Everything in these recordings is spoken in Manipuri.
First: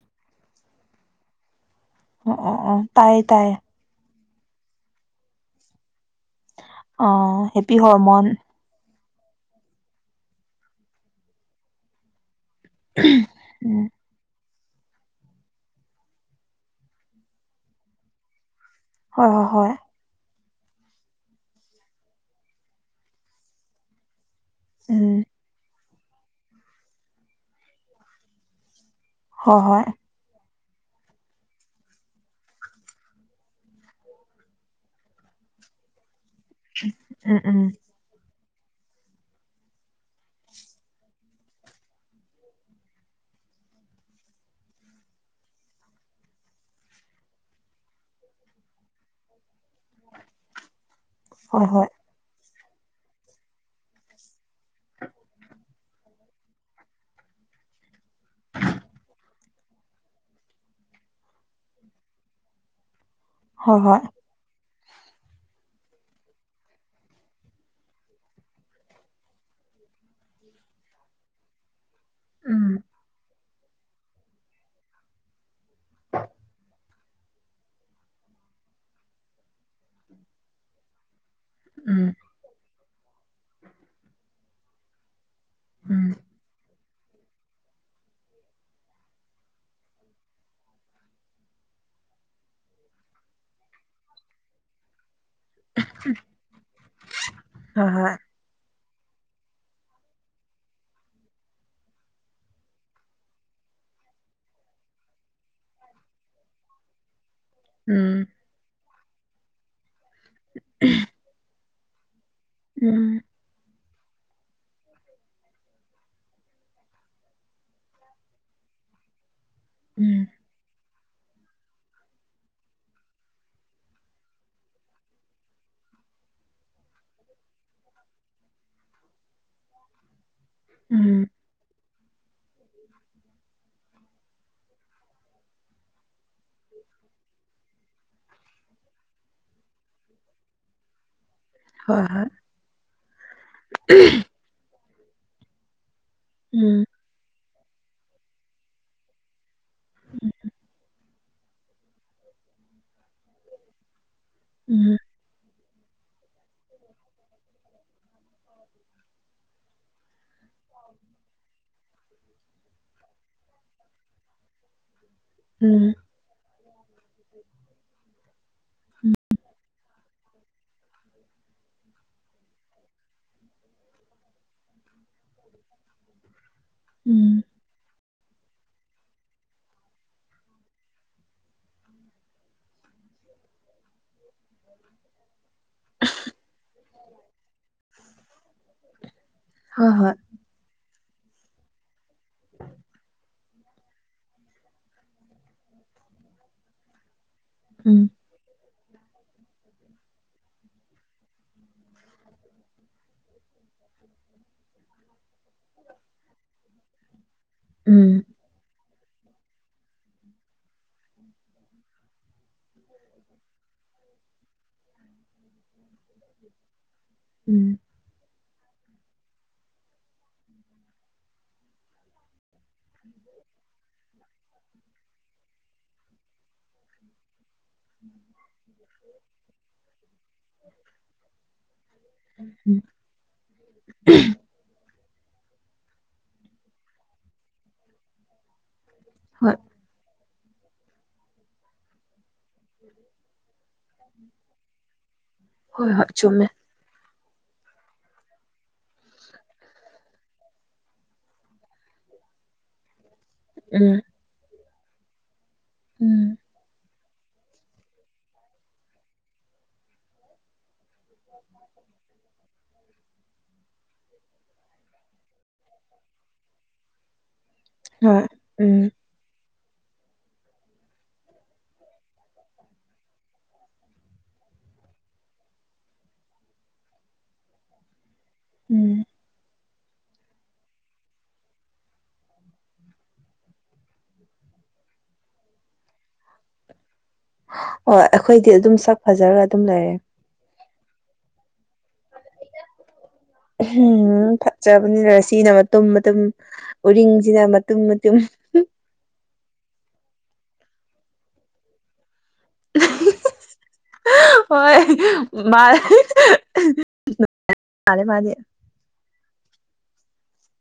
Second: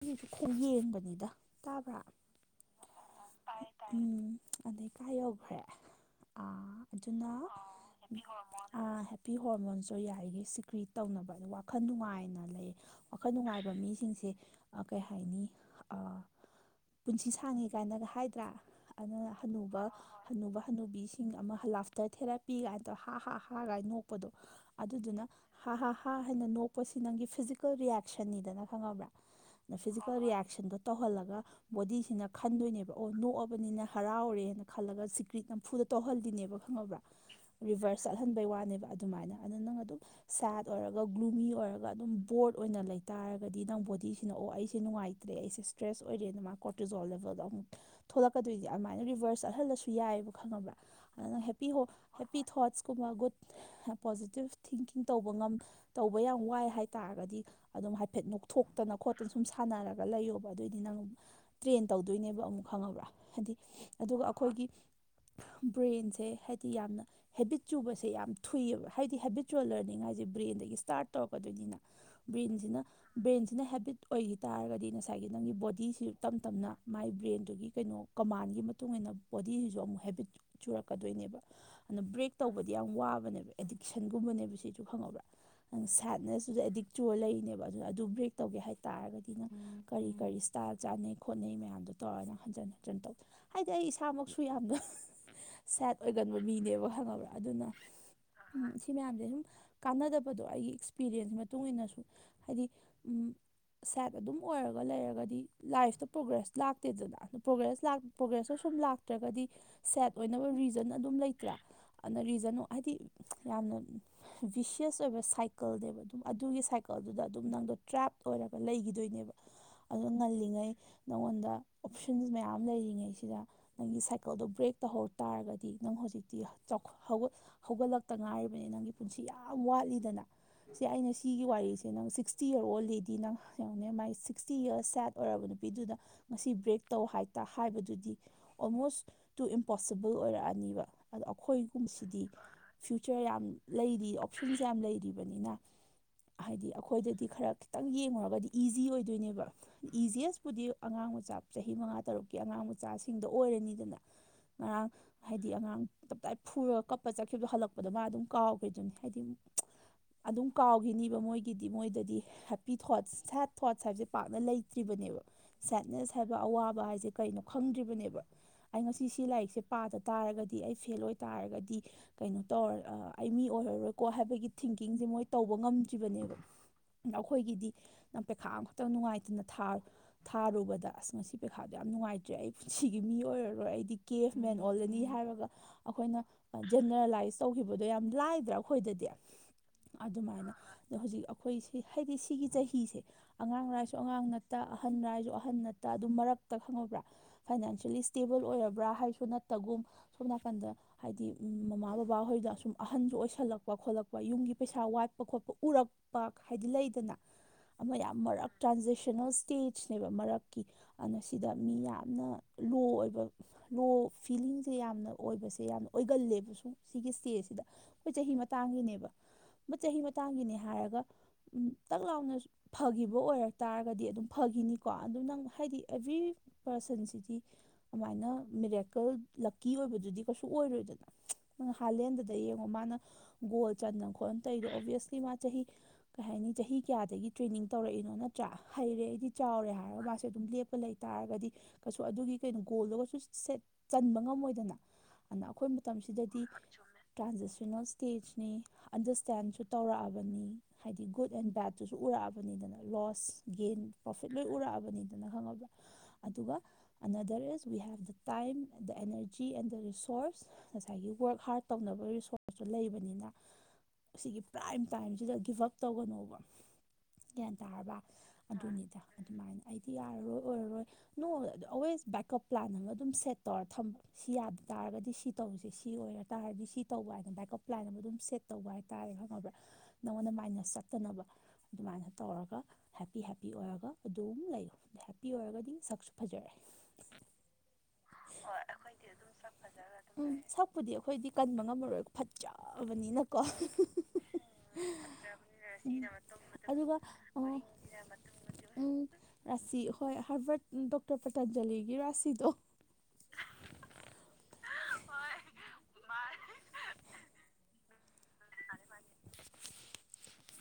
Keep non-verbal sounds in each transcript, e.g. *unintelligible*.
ꯑꯩꯁꯨ ꯈꯣꯡ ꯌꯦꯡꯕꯅꯤꯗ ꯇꯥꯕ꯭ꯔꯥ ꯑꯣ ꯑꯣ ꯑꯣ ꯇꯥꯏꯌꯦ ꯇꯥꯏꯌꯦ ꯎꯝ ꯑꯗꯩ ꯀꯥ ꯌꯧꯈ꯭ꯔꯦ ꯑ ꯑ ꯑꯗꯨꯅ ꯍꯦꯄꯤ ꯍꯣꯔꯃꯣꯟ ꯑꯥ ꯏ ꯍꯣꯔꯃꯣꯟꯁꯨ ꯌꯥꯏꯒꯤ ꯁꯤꯀ꯭ꯔꯤꯠ ꯇꯧꯅꯕ ꯑꯣ ꯋꯥꯈꯜ ꯅꯨꯡꯉꯥꯏꯅ ꯂꯩꯌꯦ ꯋꯥꯈꯜ ꯅꯨꯡꯉꯥꯏꯕ ꯎꯝ ꯃꯤꯁꯤꯡꯁꯦ ꯑꯥ ꯀꯩ ꯍꯥꯏꯅꯤ ꯄꯨꯟꯁꯤ ꯁꯥꯡꯉꯦ ꯀꯥꯏꯅꯒ ꯍꯥꯏꯗ꯭ꯔꯥ ꯍꯣꯏ ꯑꯗꯨꯅ ꯍꯣꯏ ꯍꯣꯏ ꯍꯟꯅꯨꯕ ꯍꯟꯅꯨꯕ ꯍꯅꯨꯕꯤꯁꯤꯡ ꯑꯃꯥ ꯂꯥꯐꯇꯔ ꯊꯦꯔꯥꯄꯤ ꯀꯥꯏꯅ ꯇꯧ ꯍꯥ ꯍꯥ ꯍꯥ ꯀꯥꯏꯅ ꯅꯣꯛꯄꯗꯣ ꯑꯗꯨꯗꯨꯅ ꯎꯝ ꯍꯥ ꯍꯥꯥ ꯍꯥ ꯍꯥꯏꯅ ꯅꯣꯛꯄꯁꯤ ꯅꯪꯒꯤ ꯐꯤꯖꯤꯀꯦꯜ ꯔꯤꯌꯦꯁꯟꯅꯤꯗꯅ ꯈꯪꯉꯕ꯭ꯔꯥ ꯍꯣꯏ ꯅ ꯍꯣꯏ ꯐꯤꯖꯤꯀꯦꯜ ꯔꯤꯌꯦꯁꯟꯗꯣ ꯇꯧꯍꯜꯂꯒ ꯕꯣꯗꯤꯁꯤꯅ ꯈꯟꯗꯣꯏꯅꯦꯕ ꯑꯣ ꯅꯣꯛꯑꯕꯅꯤꯅ ꯍꯔꯥꯎꯔꯦꯅ ꯈꯜꯂꯒ ꯁꯤꯀ꯭ꯔꯤꯠ ꯅꯝꯐꯨꯗ ꯇꯧꯍꯜꯂꯤꯅꯦꯕ ꯈꯪꯂꯕ ꯎꯝ ꯎꯝ ꯔꯤꯚꯁ ꯆꯥꯁꯟꯕꯒꯤ ꯋꯥꯅꯦꯕ ꯑꯗꯨ ꯃꯥꯏꯅ ꯑꯗꯨ ꯅꯪ ꯑꯗꯨꯝ ꯁꯦꯠ ꯑꯣꯏꯔꯒ ꯒ꯭ꯂꯨꯃꯤ ꯑꯣꯏꯔꯒ ꯑꯗꯨꯝ ꯕꯣꯔꯠ ꯑꯣꯏꯅ ꯂꯩꯇꯥꯥꯔꯒꯗꯤ ꯅꯪ ꯕꯣꯗꯤ ꯁꯤꯅ ꯑꯣ ꯑꯩꯁꯦ ꯅꯨꯡꯉꯥꯏꯇ꯭ꯔꯦ ꯑꯩꯁꯦ ꯏꯁ꯭ꯇ꯭ꯔꯦꯁ ꯑꯣꯏꯔꯦꯅ ꯃꯥ ꯀꯣꯔꯇꯤꯖꯣꯜ ꯂꯦꯕꯦꯜꯗ ꯑꯃꯨꯛ ꯊꯣꯛꯂꯛꯀꯗꯣꯏꯗꯤ ꯑꯗꯨꯃꯥꯏꯅ ꯔꯤꯚꯔꯁ ꯆꯠꯍꯜꯂꯁꯨ ꯌꯥꯏꯑꯕ ꯈꯪꯉꯕ꯭ꯔꯥ ꯑꯗꯨꯅ ꯍꯣꯏ ꯍꯦꯞꯄꯤ ꯍꯣꯏ ꯍꯦꯞꯄꯤ ꯊꯣꯠꯁꯀꯨꯝꯕ ꯒꯨꯗ ꯄꯣꯖꯤꯇꯤꯞ ꯊꯤꯡꯀꯤꯡ ꯇꯧꯕ ꯉꯝ ꯇꯧꯕ ꯌꯥꯝ ꯋꯥꯏ ꯍꯥꯏꯇꯥꯥꯔꯒꯗꯤ ꯑꯗꯨꯝ ꯍꯥꯏꯐꯦꯠ ꯅꯣꯛꯊꯣꯛꯇꯅ ꯈꯣꯠꯇꯨꯅ ꯁꯨꯝ ꯁꯥꯟꯅꯔꯒ ꯂꯩꯌꯣꯕ ꯑꯗꯨꯑꯣꯏꯗꯤ ꯅꯪ ꯇ꯭ꯔꯦꯟ ꯇꯧꯗꯣꯏꯅꯦꯕ ꯑꯃꯨꯛ ꯈꯪꯉꯕ꯭ꯔꯥ ꯍꯥꯏꯗꯤ ꯍꯣꯏ ꯍꯣꯏ ꯑꯗꯨꯒ ꯑꯩꯈꯣꯏꯒꯤ ꯕ꯭ꯔꯦꯟꯁꯦ ꯍꯥꯏꯗꯤ ꯌꯥꯝꯅ ꯍꯦꯕꯤꯠ ꯆꯨꯕꯁꯦ ꯌꯥꯝ ꯊꯨꯏꯑꯕ ꯍꯥꯏꯗꯤ ꯍꯦꯕꯤꯠꯆꯨꯋꯦꯜ ꯂꯔꯅꯤꯡ ꯍꯥꯏꯁꯦ ꯕ꯭ꯔꯦꯟꯗꯒꯤ ꯁ ꯏꯁꯇꯥꯔꯠ ꯇꯧꯔꯛꯀꯗꯣꯏꯅꯤꯅ ꯕ꯭ꯔꯦꯟꯁꯤꯅ ꯎꯝ ꯕ꯭ꯔꯦꯟꯁꯤꯅ ꯍꯦꯕꯤꯠ ꯑꯣꯏꯈꯤ ꯇꯥꯔꯒꯗꯤ ꯉꯁꯥꯏꯒꯤ ꯅꯪꯒꯤ ꯕꯣꯗꯤ ꯏꯁꯨ ꯇꯞ ꯇꯞꯅ ꯃꯥꯏ ꯕ꯭ꯔꯦꯟꯗꯨꯒꯤ ꯀꯩꯅꯣ ꯀꯃꯥꯟꯒꯤ ꯃꯇꯨꯡ ꯏꯟꯅ ꯕꯣꯗꯤꯁꯤꯁꯨ ꯑꯃꯨꯛ ꯍꯦꯕꯤꯠ ꯆꯨꯔꯛꯀꯗꯣꯏꯅꯦꯕ ꯑꯗꯨ ꯎꯝ ꯕ꯭ꯔꯦꯛ ꯇꯧꯕꯗꯤ ꯌꯥꯝ ꯋꯥꯕꯅꯦꯕ ꯑꯦꯗꯤꯛꯁꯟꯒꯨꯝꯕꯅꯦꯕ ꯁꯤꯁꯨ ꯈꯪꯉꯕ꯭ꯔꯥ ꯪ ꯎꯝ ꯁꯥꯠꯅ ꯁꯤꯁꯨ ꯑꯦꯗꯤꯛ ꯆꯔ ꯂꯩꯔꯤꯅꯦꯕ ꯑꯗꯨꯅ ꯑꯗꯨ ꯄ꯭ꯔꯦꯛ ꯇꯧꯒꯦ ꯍꯥꯏꯔꯦ ꯇꯥꯔꯒꯗꯤꯅ ꯀꯔꯤ ꯀꯔꯤ ꯏꯁꯇꯥꯥꯏꯜ ꯆꯥꯅꯩ ꯈꯣꯠꯅꯩ ꯃꯌꯥꯝꯗꯣ ꯇꯧꯔꯒꯅ ꯍꯟꯖꯤꯟ ꯍꯟꯖꯤꯟ ꯇꯧ ꯍꯥꯏꯗꯤ ꯑꯩ ꯏꯁꯥꯃꯛꯁꯨ ꯌꯥꯝꯅ ꯁꯦꯠ ꯑꯣꯏꯒꯟꯕ ꯃꯤꯅꯦꯕ ꯈꯪꯉꯕ꯭ꯔꯥ ꯑꯗꯨꯅ ꯍꯣꯏ ꯍꯣꯏ ꯎꯝ ꯁꯤ ꯃꯌꯥꯝꯁꯦ ꯁꯨꯝ ꯀꯥꯟꯅꯗꯕꯗꯣ ꯑꯩꯒꯤ ꯑꯦꯛꯁꯄꯤꯔꯤꯌꯦꯟꯁ ꯃꯇꯨꯡ ꯏꯟꯅꯁꯨ ꯍꯥꯏꯗꯤ ꯁꯦꯠ ꯑꯗꯨꯝ ꯑꯣꯏꯔꯒ ꯂꯩꯔꯒꯗꯤ ꯂꯥꯏꯐꯇ ꯄ꯭ꯔꯣꯒ꯭ꯔꯦꯁ ꯂꯥꯛꯇꯦꯗꯅ ꯄ꯭ꯔꯣꯒ꯭ꯔꯦꯁ ꯎꯝ ꯄ꯭ꯔꯣꯒ꯭ꯔꯦꯁꯇꯣ ꯁꯨꯝ ꯂꯥꯛꯇ꯭ꯔꯒꯗꯤ ꯁꯦꯠ ꯑꯣꯏꯅꯕ ꯔꯤꯖꯟ ꯑꯗꯨꯝ ꯂꯩꯇꯅ ꯑꯗꯣ ꯔꯤꯖꯟ ꯍꯥꯏꯗꯤ ꯎꯝ ꯌꯥꯝꯅ ꯕꯤꯁꯤꯌꯁ ꯑꯣꯏꯕ ꯁꯥꯏꯀꯜꯅꯦꯕ ꯑꯗꯨꯝ ꯑꯗꯨꯒꯤ ꯁꯥꯏꯀꯜꯗꯨꯗ ꯑꯗꯨꯝ ꯅꯪꯗꯣ ꯇ꯭ꯔꯦꯞ ꯑꯣꯏꯔꯛ ꯂꯩꯈꯤꯗꯣꯏꯅꯦꯕ ꯑꯗꯨ ꯎꯝ ꯉꯜꯂꯤꯉꯩ ꯅꯉꯣꯟꯗ ꯑꯣꯞꯁꯟꯁ ꯃꯌꯥꯝ ꯂꯩꯔꯤꯉꯩꯁꯤꯗ ꯅꯪꯒꯤ ꯁꯥꯏꯀꯜꯗꯣ ꯕ꯭ꯔꯦꯛ ꯇꯧꯍꯧ ꯇꯥꯔꯒꯗꯤ ꯅꯪ ꯍꯧꯖꯤꯛꯇꯤ ꯆꯥꯎꯈꯠ ꯍꯧꯒꯠꯂꯛꯇ ꯉꯥꯏꯔꯤꯕꯅꯤ ꯅꯪꯒꯤ ꯄꯨꯟꯁꯤ ꯌꯥꯝ ꯋꯥꯠꯂꯤꯗꯅ ꯁꯤ ꯑꯩꯅ ꯎꯝ ꯁꯤꯒꯤ ꯋꯥꯔꯤꯁꯦ ꯅꯪ ꯁꯤꯛꯁꯇꯤ ꯌꯔ ꯑꯣꯜꯂꯦꯗꯤ ꯅ ꯌꯦꯉꯨꯅꯦ ꯃꯥꯒꯤ ꯁꯤꯛꯁꯇꯤ ꯌꯔꯁ ꯁꯦꯠ ꯑꯣꯏꯔꯕ ꯅꯨꯄꯤꯗꯨꯗ ꯉꯁꯤ ꯕ꯭ꯔꯦꯛ ꯇꯧ ꯍꯥꯏꯇꯥ ꯍꯥꯏꯕꯗꯨꯗꯤ ꯑꯣꯜꯃꯣꯁ ꯇꯨ ꯏꯝꯄꯣꯁꯤꯕꯜ ꯑꯣꯏꯔꯛꯑꯅꯤꯕ ꯑꯗꯣ ꯑꯩꯈꯣꯏ ꯍꯣꯏ ꯨꯃꯁꯤꯗꯤ ꯍꯣꯏ ꯐ꯭ꯌꯨꯆꯔ ꯌꯥꯝ ꯂꯩꯔꯤ ꯑꯣꯞꯁꯟꯁ ꯌꯥꯝ ꯂꯩꯔꯤꯕꯅꯤꯅ ꯍꯥꯏꯗꯤ ꯎꯝ ꯑꯩꯈꯣꯏꯗꯗꯤ ꯈꯔ ꯈꯤꯇꯪ ꯌꯦꯡꯉꯨꯔꯒꯗꯤ ꯏꯖꯤ ꯑꯣꯏꯗꯣꯏꯅꯦꯕ ꯏꯖꯤꯌꯦꯁꯄꯨꯗꯤ ꯑꯉꯥꯡ ꯃꯆꯥ ꯆꯍꯤ ꯃꯉꯥ ꯇꯔꯨꯛꯀꯤ ꯑꯉꯥꯡ ꯃꯆꯥꯁꯤꯡꯗ ꯑꯣꯏꯔꯅꯤꯗꯅ ꯉꯔꯥꯥꯡ ꯎꯝ ꯍꯥꯏꯗꯤ ꯑꯉꯥꯡ ꯇꯞꯇꯥꯏ ꯐꯨꯔꯒ ꯀꯞꯄ ꯆꯠꯈꯤꯕꯗꯣ ꯍꯜꯂꯛꯄꯗꯣ ꯃꯥ ꯑꯗꯨꯝ ꯀꯥꯎꯈ꯭ꯔꯦꯗꯨꯅꯤ ꯍꯥꯏꯗꯤ ꯑꯗꯨꯝ ꯀꯥꯎꯈꯤꯅꯤꯕ ꯃꯣꯏꯒꯤꯗꯤ ꯃꯣꯏꯗꯗꯤ ꯍꯦꯞꯄꯤ ꯊꯣꯠꯁ ꯁꯦꯠ ꯊꯣꯠꯁ ꯍꯥꯏꯕꯁꯦ ꯄꯥꯛꯅ ꯂꯩꯇ꯭ꯔꯤꯕꯅꯦꯕ ꯎꯝ ꯁꯦꯠꯅꯦꯁ ꯍꯥꯏꯕ ꯑꯋꯥꯕ ꯍꯥꯏꯁꯦ ꯀꯩꯅꯣ ꯈꯪꯗ꯭ꯔꯤꯕꯅꯦꯕ ꯑꯩ ꯉꯁꯤ ꯁꯤ ꯂꯥꯏꯔꯤꯛꯁꯦ ꯄꯥꯗ ꯇꯥꯔꯒꯗꯤ ꯑꯩ ꯐꯦꯜ ꯑꯣꯏ ꯇꯥꯔꯒꯗꯤ ꯀꯩꯅꯣ ꯇꯧꯔ ꯑꯩ ꯃꯤ ꯑꯣꯏꯔꯔꯣꯏꯀꯣ ꯍꯥꯏꯕꯒꯤ ꯊꯤꯡꯀꯤꯡꯁꯦ ꯃꯣꯏ ꯇꯧꯕ ꯉꯝꯗ꯭ꯔꯤꯕꯅꯦꯕ ꯎꯝ ꯑꯩꯈꯣꯏꯒꯤꯗꯤ ꯅꯪ ꯄꯩꯈꯥ ꯑꯃꯈꯛꯇꯪ ꯅꯨꯡꯉꯥꯏꯇꯅ ꯊꯥꯔꯣ ꯊꯥꯔꯨꯕꯗ ꯑꯁ ꯉꯁꯤ ꯄꯩꯈꯥꯗꯣ ꯌꯥꯝ ꯅꯨꯡꯉꯥꯏꯇ꯭ꯔꯦ ꯑꯩ ꯄꯨꯟꯁꯤꯒꯤ ꯃꯤ ꯑꯣꯏꯔꯔꯣꯏ ꯑꯩꯗꯤ ꯀꯦ ꯑꯦꯐ ꯃꯦꯟ ꯑꯣꯜꯂꯅꯤ ꯍꯥꯏꯔꯒ ꯑꯩꯈꯣꯏꯅ ꯖꯦꯅꯔꯦꯂꯥꯏꯁ ꯇꯧꯈꯤꯕꯗꯣ ꯌꯥꯝ ꯂꯥꯏꯗ꯭ꯔꯥ ꯑꯩꯈꯣꯏꯗꯗꯤ ꯍꯣꯏ ꯍꯣꯏ ꯑꯗꯨꯃꯥꯏꯅ ꯑꯗꯣ ꯍꯧꯖꯤꯛ ꯑꯩꯈꯣꯏ ꯁꯤ ꯍꯥꯏꯗꯤ ꯁꯤꯒꯤ ꯆꯍꯤꯁꯦ ꯑꯉꯥꯡ ꯂꯥꯏꯁꯨ ꯑꯉꯥꯡ ꯅꯠꯇ ꯑꯍꯜꯂꯁꯨ ꯑꯍꯟ ꯅꯠꯇ ꯑꯗꯨ ꯃꯔꯛꯇ ꯈꯪꯉꯕ꯭ꯔꯥ ꯐꯥꯏꯅꯥꯟꯁꯦꯜꯂꯤ ꯎꯝ ꯏꯁꯇꯦꯕꯜ ꯑꯣꯏꯔꯕ꯭ꯔꯥ ꯍꯥꯏꯁꯨ ꯅꯠꯇꯒꯨꯝ ꯁꯣꯝ ꯅꯥꯀꯟꯗ ꯍꯥꯏꯗꯤ ꯃꯃꯥ ꯕꯕꯥꯍꯣꯏꯗ ꯁꯁꯨꯝ ꯑꯍꯟꯁꯨ ꯑꯣꯏꯁꯜꯂꯛꯄ ꯈꯣꯠꯂꯛꯄ ꯌꯨꯝꯒꯤ ꯄꯩꯁꯥ ꯋꯥꯠꯄ ꯈꯣꯠꯄ ꯎꯔꯛ ꯄꯥꯛ ꯍꯥꯏꯗꯤ ꯂꯩꯗꯅ ꯑꯃ ꯌꯥꯝ ꯎꯝ ꯃꯔꯛ ꯇ꯭ꯔꯥꯟꯖꯦꯁꯅꯦꯜ ꯁ꯭ꯇꯦꯖꯅꯦꯕ ꯃꯔꯛꯀꯤ ꯑꯗꯨꯅ ꯁꯤꯗ ꯃꯤ ꯌꯥꯝꯅ ꯂꯣ ꯑꯣꯏꯕ ꯂꯣ ꯐꯤꯂꯤꯡꯁꯦ ꯌꯥꯝꯅ ꯑꯣꯏꯕꯁꯦ ꯌꯥꯝꯅ ꯑꯣꯏꯒꯜꯂꯦꯕ ꯁꯨꯝ ꯁꯤꯒꯤ ꯏꯁꯇꯦꯖꯁꯤꯗ ꯎꯝ ꯑꯩꯈꯣꯏ ꯆꯍꯤ ꯃꯇꯥꯡꯒꯤꯅꯦꯕ ꯆꯍꯤ ꯃꯇꯥꯡꯒꯤꯅꯦ ꯍꯥꯏꯔꯒ ꯇꯛ ꯂꯥꯎꯅ ꯐꯈꯤꯕ ꯑꯣꯏꯔꯛ ꯇꯥꯔꯒꯗꯤ ꯑꯗꯨꯝ ꯐꯈꯤꯅꯤꯀꯣ ꯑꯗꯨ ꯅꯪ ꯍꯥꯏꯗꯤ ꯑꯦꯚ꯭ꯔꯤ ꯄꯥꯔꯁꯟꯁꯤꯗꯤ ꯑꯗꯨꯃꯥꯏꯅ ꯃꯤꯔꯦꯀꯜ ꯂꯛꯀꯤ ꯑꯣꯏꯕꯗꯨꯗꯤ ꯀꯩꯁꯨ ꯑꯣꯏꯔꯣꯏꯗꯅ ꯍꯥꯂꯦꯟꯗꯗ ꯌꯦꯡꯉꯣ ꯎꯝ ꯃꯥꯅ ꯒꯣꯜ ꯆꯟꯗ ꯈꯣꯠꯅ ꯇꯩꯗꯣ ꯑꯣꯚꯌꯁꯂꯤ ꯃꯥ ꯆꯍꯤ ꯀꯩ ꯍꯥꯏꯅꯤ ꯆꯍꯤ ꯀꯌꯥꯗꯒꯤ ꯇ꯭ꯔꯦꯅꯤꯡ ꯇꯧꯔꯛꯏꯅꯣ ꯅꯠꯇ꯭ꯔꯥ ꯍꯩꯔꯦ ꯑꯩꯗꯤ ꯍꯣꯏ ꯆꯥꯎꯔꯦ ꯍꯥꯏꯔ ꯃꯥ ꯑꯗꯨꯝ ꯂꯦꯞꯄ ꯂꯩ ꯇꯥꯔꯒꯗꯤ ꯀꯩꯁꯨ ꯑꯗꯨꯒꯤ ꯀꯩꯅꯣ ꯒꯣꯜꯗꯨꯒꯁꯨ ꯁꯦꯠ ꯆꯟꯕ ꯉꯝꯃꯣꯏꯗꯅ ꯑꯗꯨꯅ ꯑꯩꯈꯣꯏ ꯍꯣꯏ ꯍꯣꯏ ꯃꯇꯝꯁꯤꯗꯗꯤ ꯆꯨꯝꯃꯦ ꯇ꯭ꯔꯥꯟꯖꯤꯁꯅꯦꯜ ꯁ꯭ꯇꯦꯖꯅꯤ ꯑꯟꯗꯔꯁ꯭ꯇꯦꯟꯁꯨ ꯇꯧꯔꯛꯑꯕꯅꯤ ꯍꯥꯏꯗꯤ ꯒꯨꯗ ꯑꯦꯟ ꯕꯦꯗꯨ ꯎꯔꯛꯑꯕꯅꯤꯗꯅ ꯂꯣꯁ ꯒꯦꯟ ꯎꯝ ꯄ꯭ꯔꯣꯐꯤꯠ ꯂꯣꯏ ꯎꯔꯛꯑꯕꯅꯤꯗꯅ ꯈꯪꯉꯕ꯭ꯔꯥ ꯎꯝ ꯑꯗꯨꯒ under is we help the time and the energy and the resources ꯉꯁꯥꯏꯒꯤ ꯋꯔꯛ ꯍꯥꯔꯠ ꯇꯧꯅꯕ ꯔꯤꯁꯣꯔꯁꯇꯨ ꯂꯩꯕꯅꯤꯅ ꯁꯤꯒꯤ ꯄ꯭ꯔꯥꯏꯝ ꯇꯥꯏꯝꯁꯤꯗ ꯒꯤꯞ ꯑꯞ ꯇꯧꯒꯅꯣꯕ ꯒ꯭ꯌꯥꯟ ꯇꯥꯔꯕ ꯍꯣꯏ ꯎꯝ ꯑꯗꯨꯅꯤꯗ ꯑꯗꯨꯃꯥꯏꯅ ꯑꯩꯗꯤ ꯌꯥꯔꯔꯣꯏ ꯑꯣꯏꯔꯔꯣꯏ ꯅꯣꯡꯃ ꯑꯣꯜꯋꯦꯁ ꯕꯦꯛꯀꯞ ꯄ꯭ꯂꯥꯟ ꯑꯃ ꯑꯗꯨꯝ ꯁꯦꯠ ꯇꯧꯔ ꯊꯝꯕ ꯁꯤ ꯌꯥꯗ ꯇꯥꯔꯒꯗꯤ ꯁꯤ ꯇꯧꯔꯤꯁꯦ ꯁꯤ ꯑꯣꯏꯔ ꯇꯥꯔꯗꯤ ꯁꯤ ꯇꯧꯕ ꯍꯥꯏꯅ ꯕꯥꯏꯀꯞ ꯂꯥꯏꯅ ꯑꯃ ꯑꯗꯨꯝ ꯁꯦꯠ ꯇꯧꯕ ꯎꯝ ꯍꯥꯏꯇꯥꯔꯦ ꯈꯪꯉꯕ꯭ꯔꯥ ꯅꯪꯉꯣꯟꯗ ꯃꯥꯏꯅ ꯆꯠꯇꯅꯕ ꯑꯗꯨꯃꯥꯏꯅ ꯇꯧꯔꯒ ꯍꯦꯞꯄꯤ ꯍꯦꯞꯄꯤ ꯑꯣꯏꯔꯒ ꯑꯗꯨꯝ ꯂꯩꯌꯨ ꯍꯦꯞꯄꯤ ꯑꯣꯏꯔꯒꯗꯤ ꯁꯛꯁꯨ ꯐꯖꯔꯦ ꯑꯣ ꯑꯩꯈꯣꯏꯗꯤ ꯑꯗꯨꯝ ꯁꯛ ꯐꯖꯔꯒ ꯑꯗꯨꯝ ꯂꯩꯔꯦ ꯎꯝ ꯁꯛꯄꯨꯗꯤ ꯑꯩꯈꯣꯏꯗꯤ ꯀꯟꯕ ꯉꯝꯃꯔꯣꯏ ꯐꯠꯖꯕꯅꯤꯅ ꯎꯝ ꯐꯠꯆꯕꯅꯤꯅ ꯔꯁꯤꯅ ꯃꯇꯨꯝ ꯃꯇꯨꯝ ꯎꯔꯤꯡꯁꯤꯅ ꯃꯇꯨꯝ ꯃꯇꯨꯝ ꯎꯝ ꯔꯥꯁꯤ ꯍꯣꯏ ꯍꯥꯔꯕꯔꯠ ꯗꯣꯛꯇꯔ ꯄꯇꯥꯟꯖꯂꯤꯒꯤ ꯔꯥꯁꯤꯗꯣ *unintelligible* ꯍꯣꯏ ꯃꯥ ꯃꯥꯅꯦ ꯃꯥꯅꯦ *inaudible*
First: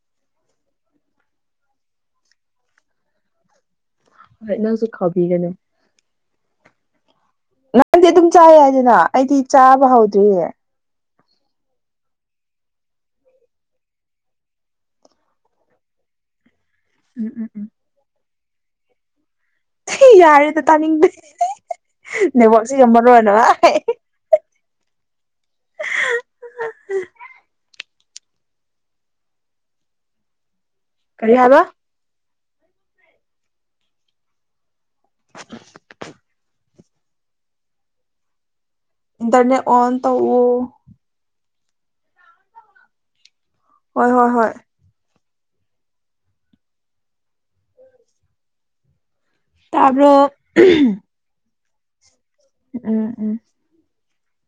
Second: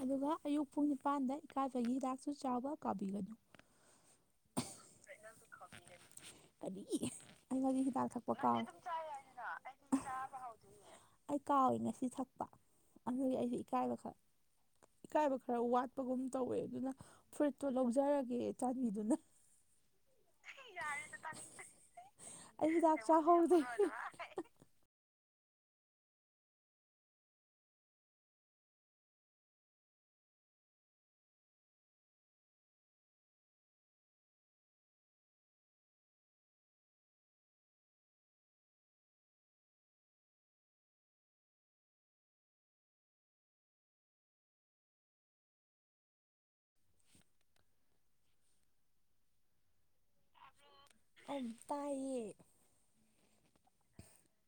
ꯑꯗꯨꯒ ꯑꯌꯨꯛ ꯄꯨꯡ ꯅꯤꯄꯥꯜꯗ ꯏꯀꯥꯏꯕꯒꯤ ꯍꯤꯗꯥꯛꯁꯨ ꯆꯥꯎꯕ ꯀꯥꯕꯤꯒꯅꯨ ꯍꯣꯢ ꯅꯪꯁꯨ ꯈꯥꯎꯕꯤꯒꯅꯨ ꯀꯗꯤ ꯅꯪꯗꯤ ꯑꯗꯨꯝ ꯆꯥꯏ ꯍꯥꯏꯗꯅ ꯑꯩꯗꯤ ꯆꯥꯕ ꯍꯧꯗ꯭ꯔꯤꯌꯦ ꯑꯩ ꯀꯥꯎꯋꯏ ꯉꯁꯤ ꯊꯛꯄ ꯑꯗꯨ ꯑꯩꯁꯦ ꯏꯀꯥꯏꯕ ꯈꯔ ꯏꯀꯥꯏꯕ ꯈꯔ ꯋꯥꯠꯄꯒꯨꯝ ꯇꯧꯋꯦ ꯑꯗꯨꯅ ꯎꯝ ꯎꯝ ꯎꯝ ꯐꯨꯔꯤꯠꯇꯣ ꯂꯧꯖꯔꯒꯦ ꯆꯥꯟꯕꯤꯗꯨꯅ ꯌꯥꯔꯦꯗ ꯍꯩ ꯇꯥꯅꯤꯡꯗꯦ ꯌꯔꯦꯗ ꯇꯅꯤꯡꯗꯦ *unintelligible* ꯑꯩ ꯅꯦꯠꯋꯥꯛꯁꯤꯒ ꯆꯥꯛ ꯃꯔꯣꯟ ꯑꯃ ꯆꯍꯧꯗꯦ ꯀꯔꯤ ꯍꯥꯏꯕ ꯎ *unintelligible* ꯏꯟꯇꯔꯅꯦꯠ ꯑꯣꯟ ꯇꯧꯑꯣ ꯍꯣꯏ ꯍꯣꯏ ꯍꯣꯏ ꯇꯥꯕ꯭ꯔꯣ ꯑꯨꯝ ꯎꯝ ꯇꯥꯏꯌꯦ ꯎꯝ ꯎꯝ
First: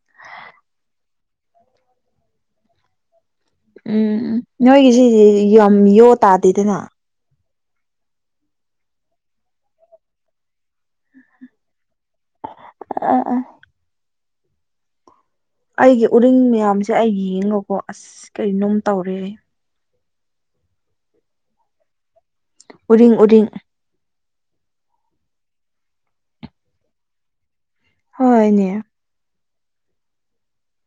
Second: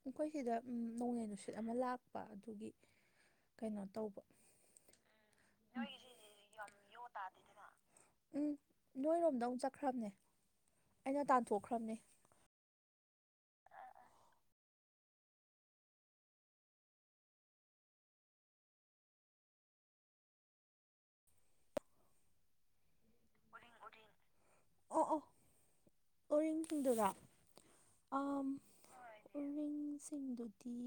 ꯑꯩꯈꯣꯏ ꯁꯤꯗ ꯎꯝ ꯅꯣꯡꯂꯩ ꯅꯨꯡꯁꯤꯠ ꯑꯃ ꯂꯥꯛꯄ ꯑꯗꯨꯒꯤ ꯀꯩꯅꯣ ꯎꯝ ꯇꯧꯕ ꯎꯝ ꯅꯣꯏꯒꯤ ꯁꯤꯖꯦ ꯌꯥꯝ ꯌꯣ ꯇꯥꯗꯦꯗꯅ ꯇꯥꯗꯦꯗꯅ ꯎꯝ ꯅꯣꯏꯔꯣꯝꯗ ꯑꯃꯨꯛ ꯆꯠꯈ꯭ꯔꯕꯅꯦ ꯑꯩꯅ ꯇꯥꯟꯊꯣꯛꯈ꯭ꯔꯕꯅꯦ ꯑ ꯑ ꯑꯩꯒꯤ ꯎꯔꯤꯡ ꯃꯌꯥꯝꯁꯦ ꯑꯩ ꯌꯦꯡꯉꯀꯣ ꯑꯁ ꯀꯅꯣꯝ ꯇꯧꯔꯦ ꯎꯔꯤꯡ ꯎꯔꯤꯡ ꯎꯔꯤꯡ ꯑꯣ ꯑꯣ ꯎꯔꯤꯡ ꯇꯨꯡꯗꯨꯔ ꯑꯝ ꯍꯣꯏꯅꯦ ꯍꯣꯢ ꯎꯔꯤꯡꯁꯤꯡꯗꯨꯗꯤ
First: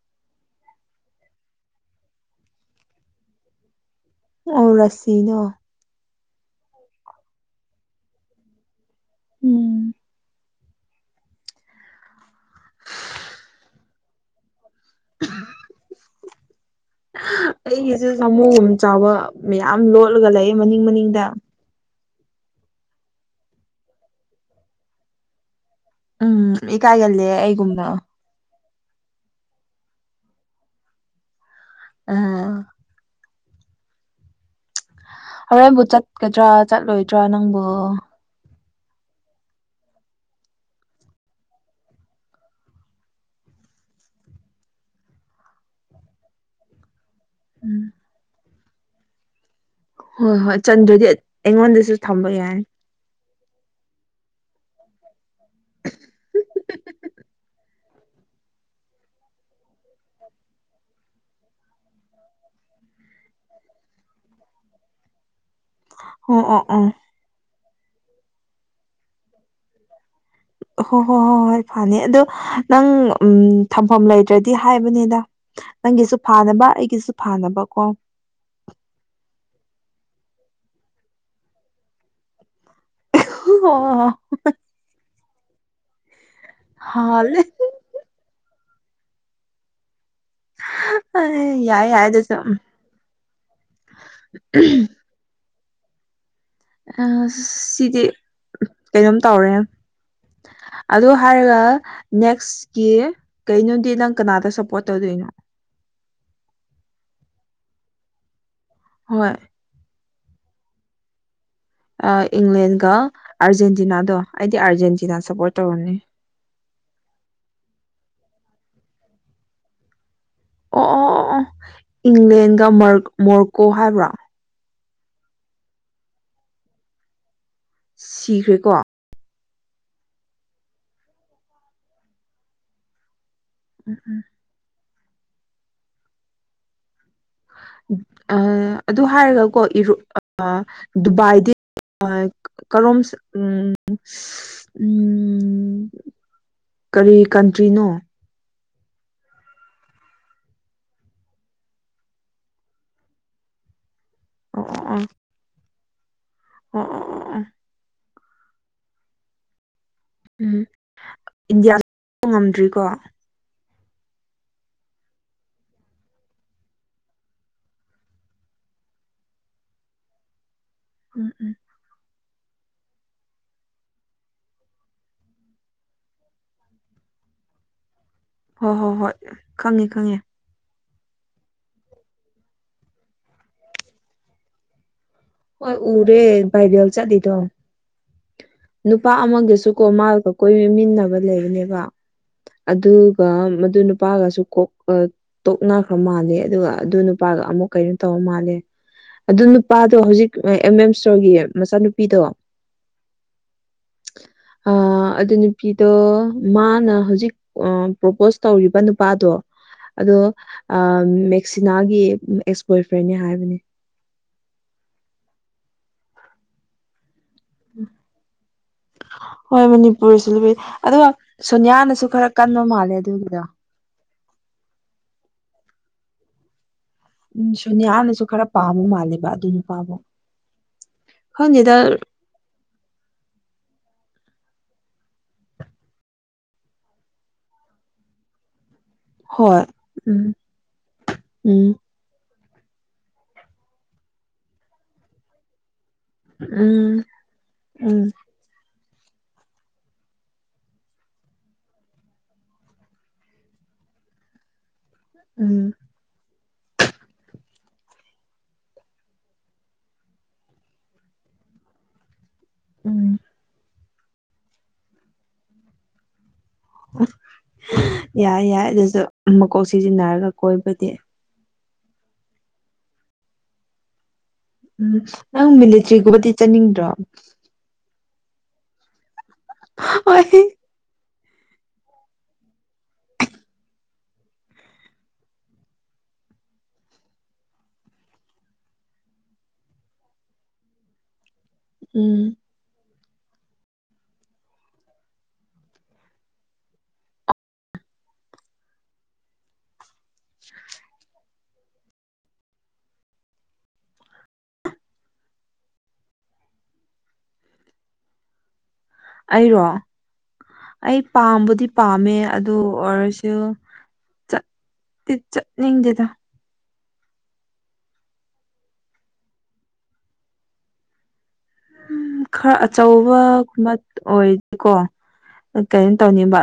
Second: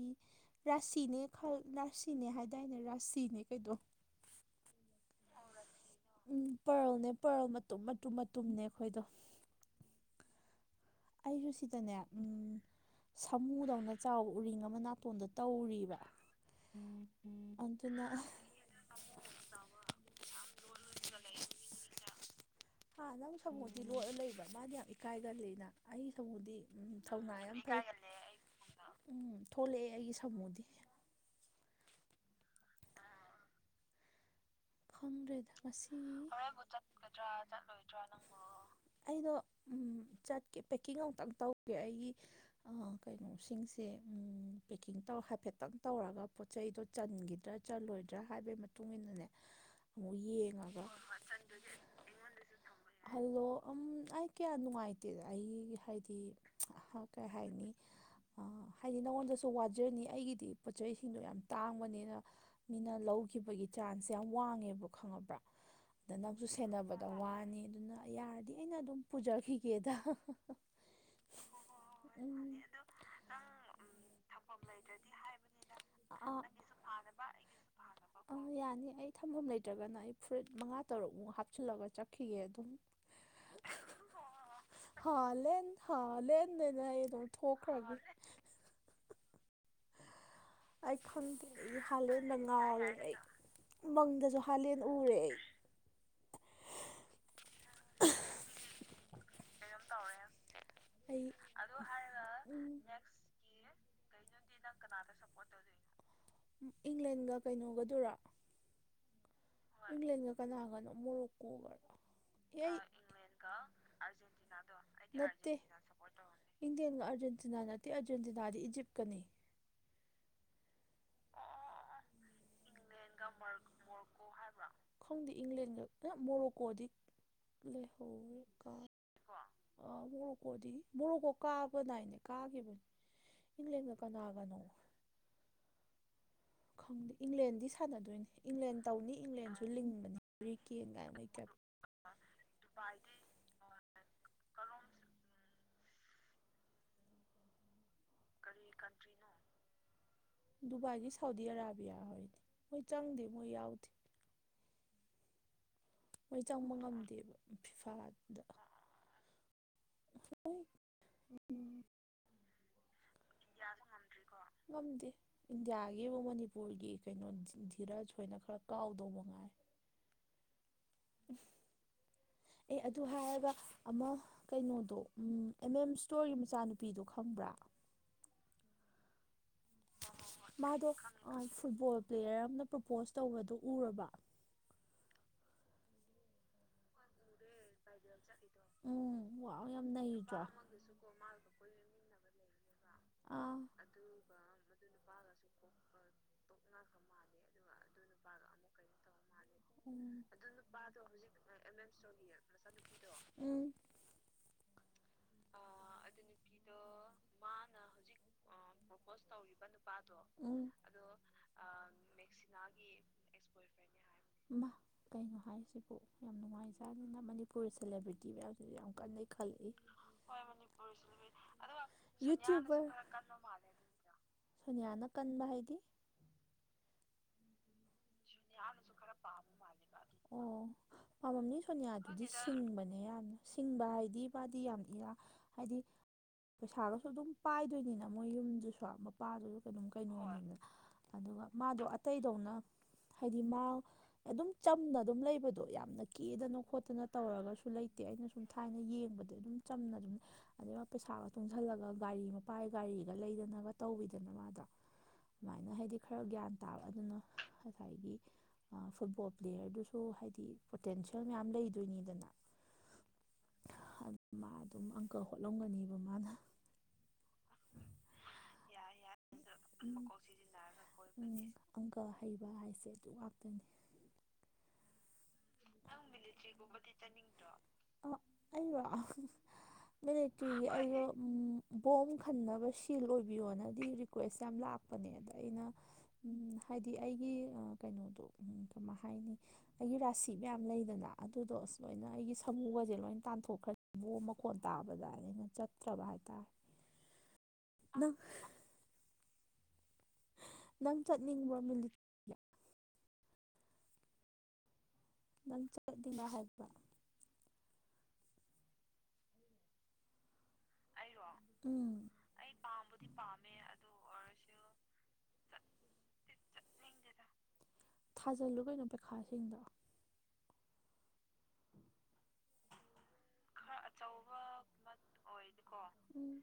ꯔꯥꯁꯤꯅꯦ ꯈꯜ ꯔꯥꯁꯤꯅꯦ ꯍꯥꯏꯗꯥꯏꯅꯦ ꯔꯥꯁꯤꯅꯦ ꯀꯩꯗꯣ ꯑꯣ ꯔꯁꯤꯅꯦ ꯑꯣ ꯎꯝ ꯄ꯭ꯔꯜꯅꯦ ꯄ꯭ꯔꯜ ꯃꯇꯨꯝ ꯃꯇꯨꯝ ꯃꯇꯨꯝꯅꯦ ꯑꯩꯈꯣꯏꯗꯣ ꯎꯝ ꯑꯩꯁꯨ ꯁꯤꯗꯅꯦ ꯁꯥꯃꯨꯗꯧꯅ ꯆꯥꯎꯕ ꯎꯔꯤꯡ ꯑꯃ ꯃ ꯅꯥꯄꯣꯟꯗ ꯇꯧꯔꯤꯕ꯭ꯔꯥ ꯑꯩꯒꯤꯁꯨ ꯁꯥꯃꯨꯒꯨꯝ ꯆꯥꯎꯕ ꯃꯌꯥꯝ ꯂꯣꯠꯂꯒ ꯂꯩ ꯃꯅꯤꯡ ꯃꯅꯤꯡꯗ ꯍꯥ ꯅꯪ ꯁꯃꯣꯗꯤ ꯂꯣꯠꯂ ꯂꯩꯕ ꯃꯥꯗꯤ ꯌꯥꯝ ꯏꯀꯥꯏꯒꯜꯂꯤꯅ ꯑꯩ ꯎꯝ ꯁꯕꯨꯨꯗꯤ ꯎ ꯏꯀꯥꯏꯒꯜꯂꯦ ꯊꯧꯅꯥ *unintelligible* ꯌꯥꯝ ꯐꯩ ꯑꯩꯒꯨꯝꯅ ꯎꯝ ꯊꯣꯛꯂꯛꯑꯦ ꯑꯩꯒꯤ ꯁꯥꯃꯨꯗꯤ ꯑ ꯈꯪꯗ꯭ꯔꯦꯗ ꯍꯣꯔꯦꯟꯕꯨ ꯉꯁꯤ ꯆꯠꯀꯗ꯭ꯔꯥ ꯍꯣꯔꯦꯟ ꯆꯠꯂꯣꯏꯗ꯭ꯔꯥ ꯆꯠꯀꯗ꯭ꯔꯥ ꯅꯪꯕꯨ ꯆꯠꯂꯣꯏꯗꯔꯥ ꯅꯪꯗꯣ ꯑꯩꯗꯣ ꯆꯠꯀꯦ ꯄꯦꯛꯀꯤꯡ ꯑꯃꯨꯛꯇꯪ ꯇꯧꯒꯦ ꯑꯩꯒꯤ ꯑ ꯀꯩꯅꯣ ꯁꯤꯡꯁꯦ ꯎꯝ ꯄꯦꯛꯀꯤꯡꯇꯣ ꯍꯥꯏꯐꯦꯠꯇꯪ ꯇꯧꯔꯒ ꯄꯣꯠꯆꯩꯗꯣ ꯆꯟꯒꯤ ꯗ ꯎꯝ ꯆꯜꯂꯣꯏꯗ꯭ꯔꯥ ꯍꯥꯏꯕꯩ ꯃꯇꯨꯡ ꯏꯟꯅꯅꯦ ꯍꯣ ꯍꯣꯏ ꯌꯦꯡꯉꯥꯒ ꯍꯣꯏ ꯆꯟꯗ꯭ꯔꯗꯤ ꯍꯣꯏ ꯆꯟꯗ꯭ꯔꯖꯨ ꯑꯩꯉꯣꯟꯗꯁꯨ ꯊꯝꯕ ꯑꯩꯉꯣꯟꯗꯁꯨ ꯌꯥꯏ ꯊꯝꯃ ꯍꯜꯂꯣ ꯎꯝ ꯑꯩ ꯀꯌꯥ ꯅꯨꯡꯉꯥꯏꯇꯦꯗ ꯑꯩ ꯍꯥꯏꯗꯤ ꯍ ꯀꯩ ꯍꯥꯏꯅꯤ *inaudible* ꯑ ꯍꯥꯏꯗꯤ ꯅꯉꯣꯟꯗꯁꯨ ꯋꯥꯖꯅꯤ ꯑꯩꯒꯤꯗꯤ ꯄꯣꯠꯆꯩꯁꯤꯡꯗꯣ ꯌꯥꯝ ꯇꯥꯡꯕꯅꯤꯅ ꯃꯤꯅ ꯂꯧꯈꯤꯕꯒꯤ ꯆꯥꯟ ꯁꯦ ꯌꯥꯝ ꯋꯥꯡꯉꯦꯕ ꯈꯪꯉꯕ꯭ꯔꯥ ꯑꯗ ꯑꯣ ꯅꯪꯁꯨ ꯑꯣ ꯑꯣ ꯁꯦꯟꯅꯕꯗ ꯋꯥꯅꯤ ꯑꯗꯨꯅ ꯌꯥꯔꯗꯤ ꯑꯩꯅ ꯑꯗꯨꯝ ꯄꯨꯖꯈꯤꯒꯦꯗ ꯍꯣꯏ ꯍꯣꯏ ꯍꯣꯏ ꯍꯣꯏ ꯐꯅꯤ ꯑꯗꯣ ꯅꯪ ꯎꯝ ꯊꯝꯐꯝ ꯂꯩꯇ꯭ꯔꯗꯤ ꯍꯥꯏꯕꯅꯤꯗ ꯅꯪꯒꯤꯁꯨ ꯐꯥꯅꯕ ꯑꯩꯒꯤꯁꯨ ꯐꯥꯅꯕ ꯀꯣ ꯑꯥ ꯌꯥꯅꯤ ꯑꯩ ꯊꯝꯐꯝ ꯂꯩꯇ꯭ꯔꯒꯅ ꯑꯩ ꯐꯨꯔꯤꯠ ꯃꯉꯥ ꯇꯔꯨꯛꯃꯨꯛ ꯍꯥꯞꯆꯤꯜꯂꯒ ꯆꯠꯈꯤꯒꯦ ꯑꯗꯨꯝ *unintelligible* ꯍꯥꯂꯦꯟ ꯍꯥꯂꯦꯟ ꯑꯩꯅ ꯑꯩ ꯑꯗꯨꯝ ꯍꯥꯜꯂꯦ ꯊꯣꯛꯈ꯭ꯔꯒꯦ *unintelligible* ꯑꯩ ꯈꯪꯗꯦ ꯑꯩ ꯌꯥꯏ ꯌꯥꯏ ꯑꯗꯨꯁꯨ ꯍꯥꯂꯦꯟꯗ ꯉꯥꯎꯔꯦ ꯑꯩ ꯃꯪꯗꯁꯨ ꯍꯥꯂꯦꯟ ꯎꯔꯦ ꯑꯩ ꯑꯁ ꯁꯤꯗꯤ ꯀꯩꯅꯣꯝ ꯇꯧꯔꯦ *unintelligible* ꯑꯗꯨ ꯑꯩ ꯍꯥꯏꯔꯒ ꯅꯦꯛꯁꯀꯤ ꯀꯩꯅꯣꯗꯤ ꯅꯪ ꯀꯅꯥꯗ ꯁꯞꯄꯣꯔꯠ ꯇꯧꯗꯣꯏꯅꯣ ꯏꯪꯂꯦꯟꯒ ꯀꯩꯅꯣꯒꯗꯨꯔꯣ ꯍꯣꯏ ꯏꯪꯂꯦꯟꯒ ꯀꯅꯥꯒꯅꯣ ꯃꯣꯔꯣꯛꯀꯣꯒꯔꯣ ꯑ ꯏꯪꯂꯦꯟꯒ ꯑꯥꯔꯖꯦꯟꯇꯤꯅꯥꯗꯣ ꯑꯩꯗꯤ ꯑꯥꯔꯖꯦꯟꯇꯤꯅꯥ ꯁꯞꯄꯣꯔꯠ ꯇꯧꯔꯅꯤ ꯏꯟꯂꯦꯟꯒ ꯑꯔꯖꯦꯟꯇꯤꯅꯥ ꯅꯠꯇꯦ ꯑꯥꯔꯖꯦꯟꯇꯤꯅꯥꯗꯤ ꯏꯖꯤꯞꯀꯅꯤ ꯑꯣ ꯑꯣ ꯑꯣ ꯏꯪꯂꯦꯟꯒ ꯃꯔ ꯃꯣꯔꯀꯣ ꯍꯥꯏꯕ꯭ꯔꯣ *unintelligible* ꯈꯪꯗꯦ ꯏꯪꯂꯦꯟꯒ *unintelligible* ꯃꯣꯔꯣꯀꯣꯗꯤ ꯂꯩꯍꯧꯋꯦ ꯀ ꯁꯤꯈ꯭ꯔꯦꯀꯣ *unintelligible* ꯑ ꯃꯣꯔꯣꯛꯀꯣꯗꯤ ꯃꯣꯔꯣꯛꯀꯣ ꯀꯥꯕ ꯗꯥꯏꯅꯦ ꯀꯥꯒꯤꯕꯅꯤ ꯏꯪꯂꯦꯟꯒ ꯎꯝ ꯎꯝ ꯀꯅꯥꯒꯅꯣ ꯈꯪꯗꯦ ꯏꯪꯂꯦꯟꯗꯤ ꯁꯥꯟꯅꯗꯣꯏꯅꯤ ꯑꯥ ꯏꯪꯂꯦꯟ ꯑꯗꯨ ꯇꯧꯅꯤ ꯍꯥꯏꯔꯒꯀꯣ ꯏꯪꯂꯦꯟꯁꯨ ꯏꯔꯣ ꯂꯤꯡꯕꯅꯤ ꯔꯤ ꯀꯦꯟ ꯀꯥꯏꯅ ꯀꯦꯞ ꯗꯨꯕꯥꯏꯗꯤ *unintelligible* ꯀꯔꯣꯝ ꯎꯝ ꯎꯝ ꯀꯔꯤ ꯀꯟꯇ꯭ꯔꯤꯅꯣ ꯀꯔꯤ ꯀꯟꯇ꯭ꯔꯤꯅꯨ ꯗꯨꯕꯥꯏꯗꯤ ꯁꯥꯎꯗꯤ ꯑꯔꯥꯕꯤꯌꯥ ꯍꯣꯏꯅꯤ ꯍꯣꯏ ꯆꯪꯗꯦ ꯃꯣꯏ ꯌꯥꯎꯗꯦ ꯑꯣ ꯑꯣ ꯑꯣ ꯃꯣꯏ ꯆꯪꯕ ꯑꯣ ꯑꯣ ꯑꯣ ꯉꯝꯗꯦꯕ ꯑꯣ ꯐꯤꯐꯥꯗ ꯎꯝ ꯍꯣꯏ ꯎꯝ ꯏꯟꯗꯤꯌꯥꯁꯨ ꯉꯝꯗ꯭ꯔꯤꯀꯣ *inaudible* ꯉꯝꯗ꯭ꯔꯤꯀꯣ ꯉꯝꯗꯦ ꯏꯟꯗꯤꯌꯥꯒꯤꯕꯨ ꯃꯅꯤꯄꯨꯔꯒꯤ ꯀꯩꯅꯣ ꯙꯤꯔꯁ ꯍꯣꯏꯅ ꯈꯔ ꯀꯥꯎꯗꯧꯕ ꯉꯥꯏꯔꯦ ꯎꯝ ꯎꯝ ꯑꯦ ꯑꯗꯨ ꯍꯥꯏꯔꯒ ꯑꯃ ꯀꯩꯅꯣꯗꯣ ꯎꯝ ꯑꯦꯝ ꯑꯦꯝ ꯏꯁꯇꯣꯔꯒꯤ ꯃꯆꯥꯅꯨꯄꯤꯗꯣ ꯈꯪꯕ꯭ꯔꯥ ꯍꯣꯏ ꯍꯣꯏ ꯍꯣꯏ ꯈꯪꯉꯤ ꯈꯪꯉꯦ ꯃꯥꯗꯣ ꯑ ꯐꯨꯠꯕꯣꯜ ꯄ꯭ꯂꯦꯌꯔ ꯑꯃꯅ ꯄ꯭ꯔꯣꯄꯣꯁ ꯇꯧꯕꯗꯨ ꯎꯔꯕꯣ ꯍꯣꯏ ꯎꯔꯦ ꯕꯥꯏꯔꯦꯜ ꯆꯠꯂꯤꯗꯣ ꯆꯠꯂꯤ ꯅꯨꯄꯥ ꯑꯃꯒꯤꯁꯨꯀꯣ ꯃꯥꯒ ꯀꯣꯏꯃꯤꯟꯅꯕ ꯂꯩꯕꯅꯦꯕ ꯑꯗꯨꯒ ꯑꯥ ꯃꯗꯨ ꯅꯨꯄꯥꯒꯁꯨ ꯀꯣꯛ ꯑ ꯇꯣꯛꯅꯈ꯭ꯔ ꯃꯥꯂꯦ ꯑꯗꯨꯒ ꯑꯗꯨ ꯅꯨꯄꯥꯒ ꯑꯃꯨꯛ ꯀꯩꯅꯣ ꯇꯧꯔ ꯃꯥꯜꯂꯦ ꯑꯗꯨ ꯅꯨꯄꯥꯗꯣ ꯍꯧꯖꯤꯛ ꯑꯦꯝ ꯑꯦꯝ ꯏꯁꯇꯣꯔꯒꯤ ꯃꯆꯥꯅꯨ *unintelligible* ꯅꯨꯄꯤꯗꯣ ꯎꯝ ꯑꯥ ꯑꯗꯨ ꯅꯨꯄꯤꯗꯣ ꯃꯥꯅ ꯍꯧꯖꯤꯛ ꯄ꯭ꯔꯣꯄꯣꯁ ꯇꯧꯔꯤꯕ ꯅꯨꯄꯥꯗꯣ ꯑꯗꯣ ꯎꯝ ꯃꯦꯛꯁꯤꯅꯥꯒꯤ ꯑꯦꯛꯁ ꯕꯣꯏ ꯐ꯭ꯔꯦꯟꯅꯦ ꯍꯥꯏꯕꯅꯦ ꯃꯥ ꯀꯩꯅꯣ ꯍꯥꯏꯁꯤꯕꯨ ꯌꯥꯝ ꯅꯨꯡꯉꯥꯏꯖꯅꯤꯅ ꯃꯅꯤꯞ ꯄꯨꯔ ꯁꯦꯂꯦꯕ꯭ꯔꯤꯇꯤ ꯃꯌꯥꯝꯁꯤꯁꯨ ꯌꯥꯝ ꯀꯟ ꯍꯣꯏ ꯅꯩꯈꯠꯂꯛꯏ ꯃꯅꯤꯄꯨꯔꯁꯨ ꯂꯨꯕꯤ ꯑꯗꯨꯒ ꯁꯣꯅꯤꯌꯥꯅꯁꯨ ꯈꯔ ꯀꯟꯕ ꯌꯨꯇꯨꯕꯔ ꯃꯥꯜꯂꯦ ꯑꯗꯨꯒꯤꯗꯣ ꯁꯣꯅꯤꯌꯥꯅ ꯀꯟꯕ ꯍꯥꯏꯗꯤ ꯎꯝ ꯁꯣꯅꯤꯌꯥ ꯑꯣ ꯄꯥꯝꯃꯝꯅꯤ ꯈꯪꯗꯦꯗ ꯁꯣꯅꯤꯌꯥꯗꯨꯗꯤ ꯁꯤꯡꯕꯅꯦ ꯌꯥꯝꯅ ꯁꯤꯡꯕ ꯍꯥꯏꯗꯤ ꯃꯥꯗꯤ ꯌꯥꯝ ꯏꯔꯥ ꯍꯥꯏꯗꯤ ꯄꯩꯁꯥꯒꯁꯨ ꯑꯗꯨꯝ ꯄꯥꯏꯗꯣꯏꯅꯤꯅ ꯃꯣꯏ ꯌꯨꯝꯗꯨꯁꯨ ꯄꯥꯗꯨꯁꯨ ꯍꯣꯏ ꯀꯩꯅꯣꯝ ꯎꯝ ꯀꯩꯅꯣꯅꯤꯗꯅ ꯑꯗꯨꯒ ꯎꯝ ꯃꯥꯗꯣ ꯑꯇꯩꯗꯧꯅ ꯍꯥꯏꯗꯤ ꯃꯥ ꯑꯗꯨꯝ ꯆꯝꯅ ꯑꯗꯨꯝ ꯂꯩꯕꯗꯣ ꯌꯥꯝꯅ ꯀꯦꯗꯅ ꯎꯝ ꯈꯣꯠꯇꯅ ꯇꯧꯔꯒꯁꯨ ꯂꯩꯇꯦ ꯎꯝ ꯑꯩꯅ ꯁꯨꯝ ꯊꯥꯏꯅ ꯌꯦꯡꯕꯗꯤ ꯑꯗꯨꯝ ꯆꯝꯅ ꯑꯗꯨꯝ ꯑꯗꯩ ꯃꯥ ꯄꯩꯁꯥꯒ ꯇꯨꯡꯖꯜꯂꯒ ꯒꯥꯔꯤ ꯃꯄꯥꯒꯤ ꯒꯥꯔꯤꯒ ꯂꯩꯗꯅꯒ ꯇꯧꯕꯋꯤꯗꯅ ꯃꯥꯗꯣ ꯎꯝ ꯑꯃꯥꯏꯅ ꯍꯥꯏꯗꯤ ꯈꯔ ꯒ꯭ꯌꯥꯟ ꯇꯥꯕ ꯑꯗꯨꯅ ꯍꯥꯏꯗꯤ ꯐꯨꯠꯕꯣꯜ ꯄ꯭ꯂꯦꯌꯔꯗꯨꯁꯨ ꯍꯥꯏꯗꯤ ꯄꯣꯇꯦꯟꯁꯤꯌꯦꯜ ꯃꯌꯥꯝ ꯂꯩꯗꯣꯏꯅꯤꯗꯅ ꯎꯝ ꯃꯥ ꯑꯗꯨꯝ ꯑꯪꯀ ꯍꯣꯠꯂꯝꯒꯅꯦꯕ ꯃꯥꯅ ꯌꯥꯏ ꯌꯥꯏ ꯑꯗꯨꯁꯨ ꯃꯀꯣꯛ ꯁꯤꯖꯤꯟꯅꯔꯒ ꯀꯣꯏꯕꯗꯤ ꯎꯝ ꯑꯪꯀ ꯍꯩꯕ ꯍꯥꯏꯁꯦ ꯑꯗꯨ ꯉꯥꯛꯇꯅꯤ ꯎꯝ ꯅꯪ ꯃꯤꯂꯤꯇ꯭ꯔꯤꯒꯨꯝꯕꯗꯤ ꯆꯠꯅꯤꯡꯗ꯭ꯔꯣ ꯑ ꯑꯩꯔꯣ ꯍꯣꯏ ꯃꯤꯂꯤꯇꯔ꯭ꯤꯒꯤ ꯑꯩꯗꯣ ꯎꯝ ꯕꯣꯝ ꯈꯟꯅꯕ ꯁꯤꯜ ꯑꯣꯏꯕꯤꯌꯣꯅꯗꯤ ꯔꯤꯀ꯭ꯋꯦꯁ ꯌꯥꯝ ꯂꯥꯛꯄꯅꯦ ꯑꯗ ꯑꯩꯅ ꯎꯝ ꯍꯥꯏꯗꯤ ꯑꯩꯒꯤ ꯑ ꯀꯩꯅꯣꯗꯣ ꯎꯝ ꯀꯃꯥꯏ ꯍꯥꯏꯅꯤ ꯑꯩꯒꯤ ꯔꯁꯤ ꯏꯠ ꯃꯌꯥꯝ ꯂꯩꯗꯅ ꯑꯗꯨꯗꯣ ꯑꯁ ꯂꯣꯏꯅ ꯎꯝ ꯑꯩꯒꯤ ꯐꯃꯨꯒꯁꯦ ꯂꯣꯏ ꯇꯥꯟꯊꯣꯛꯈ꯭ꯔ ꯕꯣꯝ ꯃꯈꯣꯟ ꯇꯥꯕꯗ ꯑꯩꯅ ꯆꯠꯇ꯭ꯔꯕ ꯍꯥꯏꯇꯥꯔꯦ ꯃꯥ ꯅꯪ ꯆꯠꯅꯤꯡꯕꯔꯣ ꯃꯤꯂꯤ ꯅꯪ ꯆꯠꯂꯗꯤ ꯃ ꯍꯥꯏꯕ ꯑꯩꯔꯣ ꯑꯩ ꯑꯩꯔꯣ ꯄꯥꯝꯕꯨꯗꯤ ꯎꯝ ꯄꯥꯝꯃꯦ ꯑꯩ ꯑꯗꯨ ꯄꯥꯝꯕꯨꯗꯤ ꯄꯥꯝꯃꯦ ꯑꯗꯨ ꯑꯣꯏꯔꯁꯨ ꯇꯤꯠ ꯆꯠꯅꯤꯡꯗꯦꯗ ꯇꯤꯠ ꯆꯠꯅꯤꯡꯗꯦꯗ ꯊꯥꯖꯜꯂꯨ ꯀꯩꯅꯣ ꯄꯩꯈꯥꯁꯤꯡꯗꯣ ꯎꯝ ꯈ ꯑꯆꯧꯕ ꯀꯨꯝꯕ ꯑꯣꯏꯗꯤꯀꯣ ꯀꯩꯅꯣ ꯎꯝ ꯇꯧꯅꯤꯡꯕ